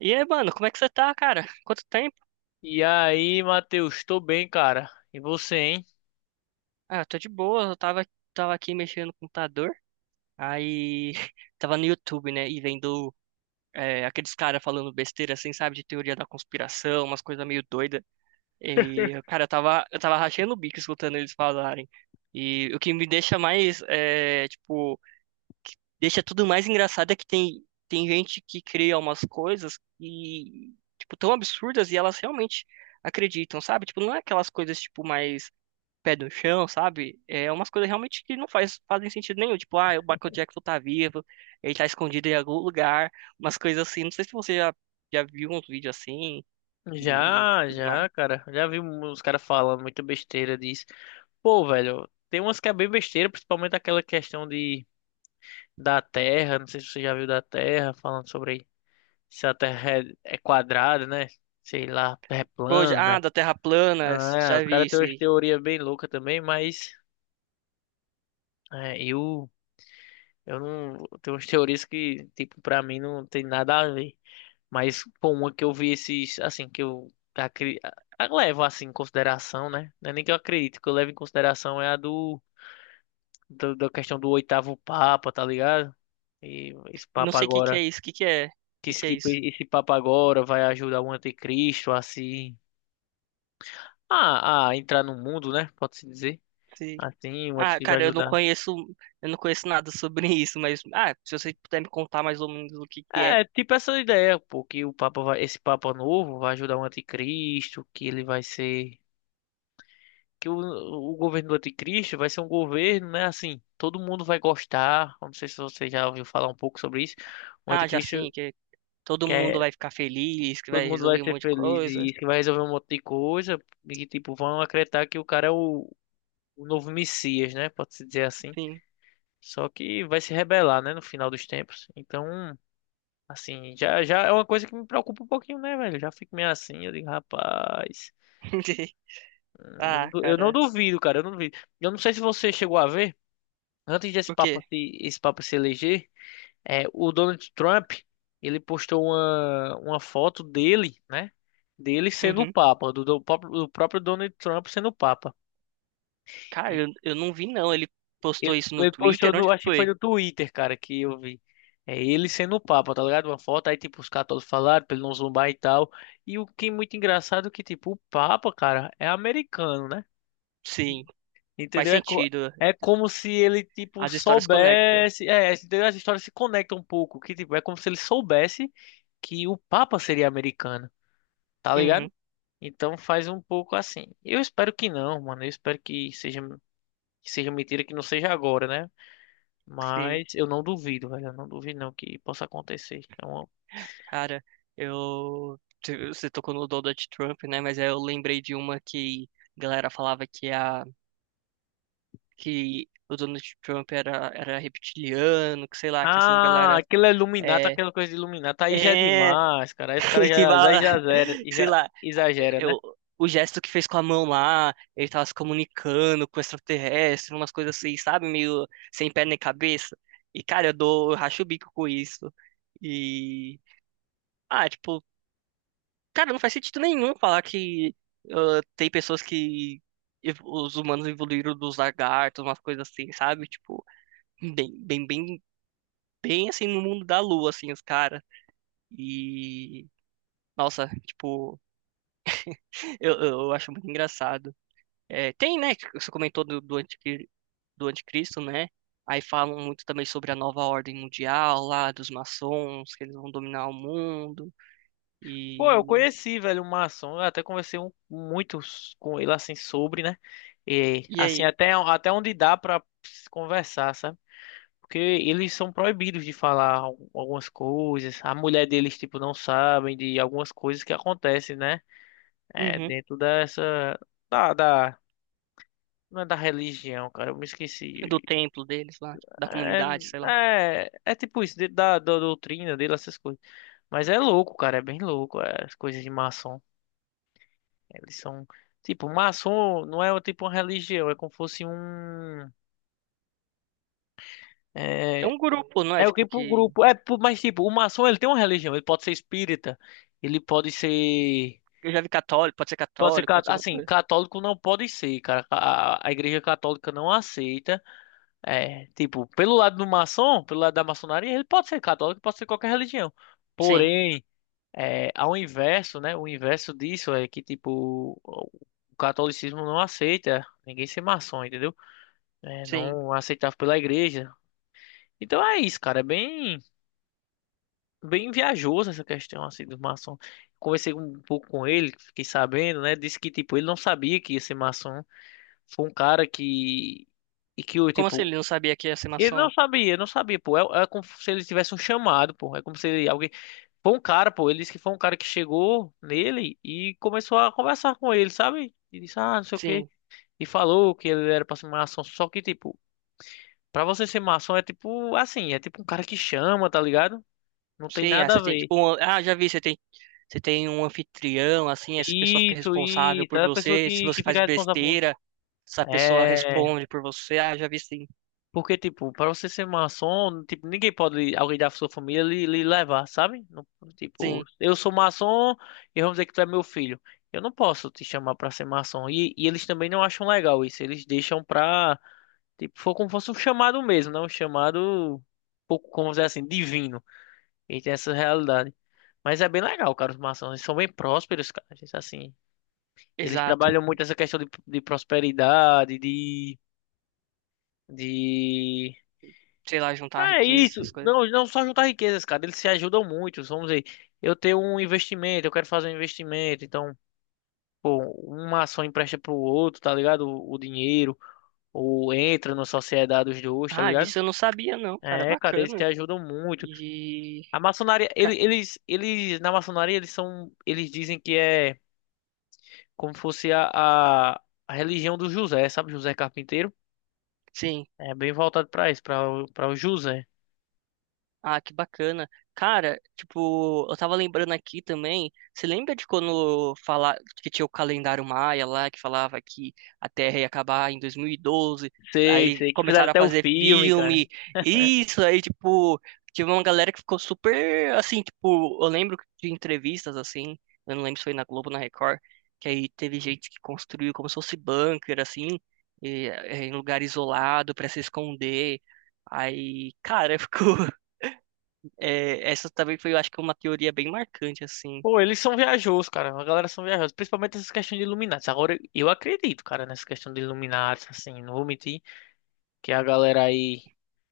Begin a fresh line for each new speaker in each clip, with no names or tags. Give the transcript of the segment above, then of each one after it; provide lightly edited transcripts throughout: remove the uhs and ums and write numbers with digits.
E aí, mano, como é que você tá, cara? Quanto tempo?
E aí, Matheus, tô bem, cara. E você, hein?
Ah, eu tô de boa, eu tava, tava aqui mexendo no computador, aí tava no YouTube, né, e vendo aqueles caras falando besteira, assim, sabe, de teoria da conspiração, umas coisas meio doidas. E, cara, eu tava rachando o bico escutando eles falarem. E o que me deixa mais, é, tipo, deixa tudo mais engraçado é que tem gente que cria umas coisas e, tipo, tão absurdas e elas realmente acreditam, sabe? Tipo, não é aquelas coisas, tipo, mais pé no chão, sabe? É umas coisas realmente que não faz, fazem sentido nenhum. Tipo, ah, o Michael Jackson tá vivo, ele tá escondido em algum lugar, umas coisas assim. Não sei se já viu uns vídeos assim e
Já,
tudo mais.
já, cara. Já vi uns caras falando muita besteira disso. Pô, velho, tem umas que é bem besteira, principalmente aquela questão de da Terra. Não sei se você já viu da Terra, falando sobre se a Terra é quadrada, né? Sei lá, é
Pô, ah,
plana.
da Terra plana,
Ah, é,
já
os
vi
caras têm
isso
umas
aí.
teorias bem loucas também, mas é, eu, eu não. Tem umas teorias que, tipo, pra mim não tem nada a ver. Mas, pô, uma que eu vi esses, assim, que eu acri... levo, assim, em consideração, né? Não é nem que eu acredito, que eu levo em consideração é a da questão do oitavo Papa, tá ligado? E
Não sei o que que é isso, o que que é? O que que é isso?
Esse Papa agora vai ajudar o anticristo a se, a entrar no mundo, né? Pode-se dizer.
Sim.
Assim, o
Ah,
anticristo vai
cara,
ajudar.
eu não conheço nada sobre isso, mas ah, se você puder me contar mais ou menos o que que é.
É, tipo essa ideia, pô, que o Papa vai, esse Papa novo vai ajudar o anticristo, que ele vai ser que o governo do anticristo vai ser um governo, né? Assim, todo mundo vai gostar. Eu não sei se você já ouviu falar um pouco sobre isso. O
Ah, já
anticristo
sim, que todo mundo
quer,
vai ficar feliz, que
todo
vai
mundo vai
resolver um
ser
monte de
feliz
coisa,
e isso que vai resolver um monte de coisa e que tipo vão acreditar que o cara é o novo Messias, né? Pode-se dizer assim.
sim.
Só que vai se rebelar, né? No final dos tempos. Então, assim, já já é uma coisa que me preocupa um pouquinho, né, velho? Já fico meio assim, eu digo, rapaz,
Ah,
eu não
cara.
duvido, cara, eu não duvido. Eu não sei se você chegou a ver. Antes desse
O
papo
quê?
se, esse papo se eleger, O Donald Trump, ele postou uma foto dele, né? Dele sendo o
Uhum.
Papa, do próprio Donald Trump sendo o Papa.
Cara,
E
eu não vi não. Ele postou
ele,
isso no
ele postou
Twitter? Onde
no,
que
acho que foi
foi?
no Twitter, cara, que eu vi. É ele sendo o Papa, tá ligado? Uma foto, aí tipo, os católicos falaram pra ele não zumbar e tal. E o que é muito engraçado é que, tipo, o Papa, cara, é americano, né?
Sim, faz
Entendeu? É, co-
sentido.
é como se ele, tipo,
As histórias conectam.
soubesse. É, entendeu? As histórias se conectam um pouco. Que, tipo, é como se ele soubesse que o Papa seria americano, tá ligado?
Uhum,
Então faz um pouco assim. Eu espero que não, mano. Eu espero que seja, mentira, que não seja agora, né?
sei.
Mas eu não duvido, velho. Eu não duvido, não, que possa acontecer.
Cara, Você tocou no Donald Trump, né? Mas aí eu lembrei de uma que a galera falava que a. que o Donald Trump era reptiliano, que sei lá, que essas
Ah,
galera.
aquilo é Illuminati,
É.
aquela coisa de Illuminati. Aí já é
É.
demais, cara. Aí os caras
que,
já, aí
vai,
já
sei
já
lá,
exagera, né?
eu, o gesto que fez com a mão lá, ele tava se comunicando com o extraterrestre, umas coisas assim, sabe? Meio sem pé nem cabeça. E, cara, eu racho o bico com isso. E, ah, tipo, cara, não faz sentido nenhum falar que ah, tem pessoas que os humanos evoluíram dos lagartos, umas coisas assim, sabe? Tipo, bem, bem, bem, bem assim no mundo da lua, assim, os caras. E, nossa, tipo, eu acho muito engraçado. É, tem, né? que Você comentou do, do, do anticristo, né? Aí falam muito também sobre a nova ordem mundial lá, dos maçons, que eles vão dominar o mundo.
Pô, eu
E,
conheci, velho, o Maçom. Eu até conversei com ele, assim, sobre, né? E,
e
assim,
aí?
até onde dá pra se conversar, sabe? Porque eles são proibidos de falar algumas coisas. A mulher deles, tipo, não sabem de algumas coisas que acontecem, né? É,
Uhum,
dentro dessa... Da, da, não é da religião, cara. Eu me esqueci.
do templo deles lá, da
É,
comunidade, sei lá.
é, tipo isso, dentro da doutrina dele, essas coisas. Mas é louco, cara. É bem louco, as coisas de maçom. Eles são. Tipo, maçom não é tipo uma religião, é como se fosse um.
É
É,
um grupo, não é?
é, o
Tipo,
tipo pro
que
grupo. Mas tipo, o maçom ele tem uma religião, ele pode ser espírita, ele pode ser.
eu já vi
Pode ser,
católico, pode ser muita
assim,
coisa.
católico não pode ser, cara. A igreja católica não aceita. É, tipo, pelo lado do maçom, pelo lado da maçonaria, ele pode ser católico, pode ser qualquer religião.
Sim,
Porém, ao inverso, né? O inverso disso é que, tipo, o catolicismo não aceita ninguém ser maçom, entendeu? Né,
sim.
não aceitava pela igreja. Então é isso, cara, é bem, bem viajoso essa questão assim dos maçons. Conversei um pouco com ele, fiquei sabendo, né? Disse que tipo ele não sabia que ia ser maçom. Foi um cara que e que o
Como assim
tipo
ele não sabia que ia ser
ele
maçom?
não sabia, não sabia, pô. É, é como se ele tivesse um chamado, pô. É como se alguém foi um cara, pô. Ele disse que foi um cara que chegou nele e começou a conversar com ele, sabe? E disse não sei o quê.
Sim,
E falou que ele era pra ser maçom, só que tipo pra você ser maçom é tipo assim, é tipo um cara que chama, tá ligado? Não tem
sim. Ah,
nada a
você tem
ver.
ah, já vi, você tem um anfitrião, assim, essa pessoa fica
Isso,
responsável
isso.
por
É a pessoa
você. Se
que,
você
que
faz
fica responsável por.
besteira,
isso.
essa pessoa
É.
responde por você. Ah, já vi sim.
Porque, tipo, pra você ser maçom, tipo, ninguém pode, alguém da sua família, lhe levar, sabe? Tipo,
Sim,
eu sou maçom e vamos dizer que tu é meu filho. Eu não posso te chamar pra ser maçom. E eles também não acham legal isso. Eles deixam pra. Tipo, for como se fosse um chamado mesmo, né? Um chamado, um pouco, como dizer assim, divino. E tem essa realidade. Mas é bem legal, cara, os maçons. Eles são bem prósperos, cara. Eles
exato.
trabalham muito essa questão de prosperidadede...
Sei lá, juntar
Ah, é
riqueza,
isso.
essas coisas.
Não, não só juntar riquezas, cara. Eles se ajudam muito. Vamos dizer, eu tenho um investimento, eu quero fazer um investimento. Então, pô, uma ação empresta pro outro, tá ligado? O dinheiro. Ou entra na sociedade os dois, tá
Ah,
ligado?
disso eu não sabia, não, cara.
É, cara, eles se
Bacana.
ajudam muito.
E.
A maçonaria, ele-
ca-
eles, na maçonaria, eles são, eles dizem que é como fosse a religião do José, sabe? José Carpinteiro.
Sim.
É bem voltado pra isso, pra o José.
Ah, que bacana. Cara, tipo, eu tava lembrando aqui também. Você lembra de quando falar que tinha o calendário Maia lá, que falava que a Terra ia acabar em 2012?
Sei,
Aí
sei, que fizeram
começaram a
até o
fazer
filme, cara.
filme. Isso aí, tipo, tive uma galera que ficou super assim, tipo, eu lembro de entrevistas assim, eu não lembro se foi na Globo, ou na Record, que aí teve gente que construiu como se fosse bunker assim, em lugar isolado pra se esconder. Aí, cara, ficou É, essa também foi, eu acho que uma teoria bem marcante, assim.
Pô, eles são viajosos, cara. A galera são viajosos, principalmente essas questões de Illuminati. Agora, eu acredito, cara, nessa questão de Illuminati, assim, não vou mentir, que a galera aí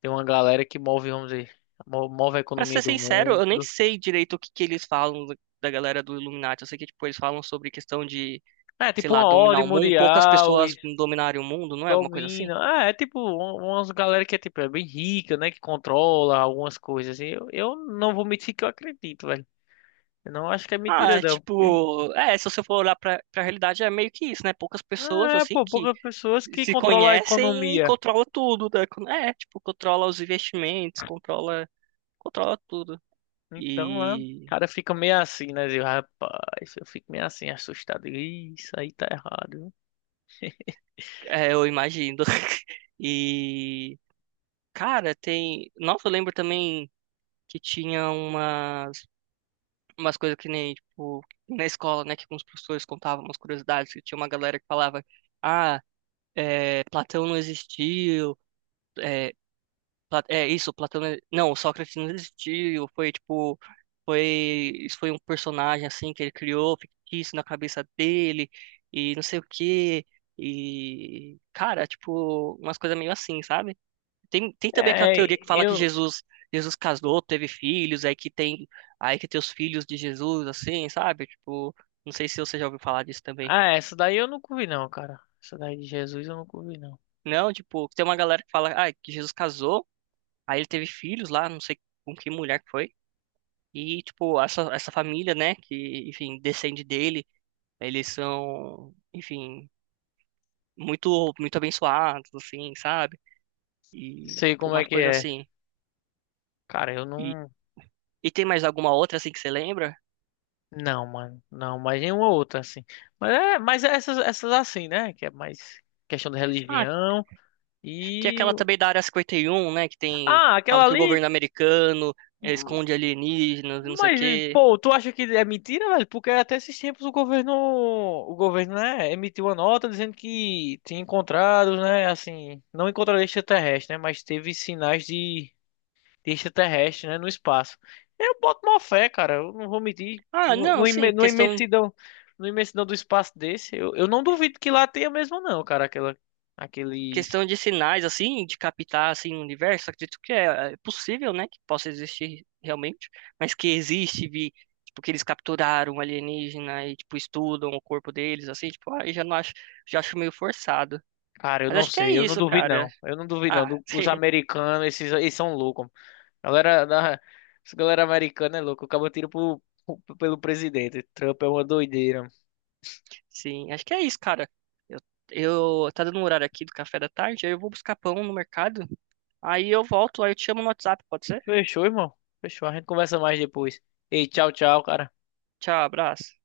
tem uma galera que move, vamos dizer, move a
Pra
economia
ser
do
sincero,
mundo.
eu nem sei direito o que que eles falam da galera do Illuminati. Eu sei que, tipo, eles falam sobre questão de,
É,
sei
tipo
lá,
uma
dominar
ordem
o mundo. Poucas
mundial
pessoas dominarem o mundo, não é? Alguma coisa assim?
Domina. Ah, é tipo umas galera que é tipo é bem rica, né? Que controla algumas coisas assim. Eu não vou mentir que eu acredito, velho. Eu não acho que é
Ah,
mentira,
é
não. Porque...
tipo, é, se você for olhar pra realidade, é meio que isso, né? Poucas pessoas,
Ah, é,
assim,
pô,
que
poucas pessoas que
se
controlam a
conhecem e
economia.
controla tudo, né? É, tipo, controla os investimentos, controla tudo.
Então, o
E,
cara fica meio assim, né? Zil? Rapaz, eu fico meio assim, assustado. Ih, isso aí tá errado, viu?
é, eu imagino. E cara, tem. Nossa, eu lembro também que tinha umas coisas que nem, tipo, na escola, né, que com os professores contavam umas curiosidades, que tinha uma galera que falava, ah, é, Platão não existiu, é, é isso, Platão não... não, Sócrates não existiu, foi tipo, foi, isso foi um personagem assim que ele criou, fictício na cabeça dele, e não sei o quê. E, cara, tipo, umas coisas meio assim, sabe? Tem também aquela
É,
teoria que fala que
eu.
Jesus, Jesus casou, teve filhos, aí que tem os filhos de Jesus, assim, sabe? Tipo, não sei se você já ouviu falar disso também.
Ah, essa daí eu nunca vi, não, cara. Essa daí de Jesus eu nunca vi, não.
Não, tipo, tem uma galera que fala, ah, que Jesus casou, aí ele teve filhos lá, não sei com que mulher que foi. E, tipo, essa família, né, que, enfim, descende dele, eles são, enfim, muito abençoados, assim, sabe? E,
Sei
tipo,
como é
umas
que
coisas
é.
assim.
Cara, eu
E,
não.
e tem mais alguma outra, assim, que você lembra?
Não, mano. Não, mas nenhuma outra, assim. Mas é essas assim, né? Que é mais questão da
Ah,
religião
tem
e...
aquela também da Área 51, né? Que tem.
Ah, aquela
Fala que o
ali...
governo americano
hum,
esconde alienígenas e não sei o
mas,
quê.
pô, tu acha que é mentira, velho? Porque é até esses tempos o governo... O governo, né? Emitiu uma nota dizendo que tinha encontrado, né? Assim, não encontraram extraterrestre, né? Mas teve sinais de extraterrestre, né? No espaço. Eu boto uma fé, cara. Eu não vou medir.
Ah, não,
Numa
sim,
imen- numa imensidão, numa imensidão do espaço desse, eu não duvido que lá tenha mesmo, não, cara. Aquela, aquele.
questão de sinais, assim, de captar, assim, o universo. Acredito que é, é possível, né? Que possa existir realmente. Mas que existe, vi, tipo, que eles capturaram um alienígena e, tipo, estudam o corpo deles, assim, tipo, aí já não acho, já acho meio forçado.
Cara, eu
Mas
não
acho que é
sei. Eu não
isso,
duvido,
cara.
não. Eu não duvido, não.
Ah,
Os americanos, esses, eles são loucos. Galera, da, Essa galera americana é louca. Acaba tiro pelo presidente. Trump é uma doideira.
Sim, acho que é isso, cara. Eu, eu tá dando um horário aqui do café da tarde, aí eu vou buscar pão no mercado. Aí eu volto, aí eu te chamo no WhatsApp, pode ser?
Fechou, irmão. Fechou. A gente conversa mais depois. Ei, tchau, tchau, cara.
Tchau, abraço.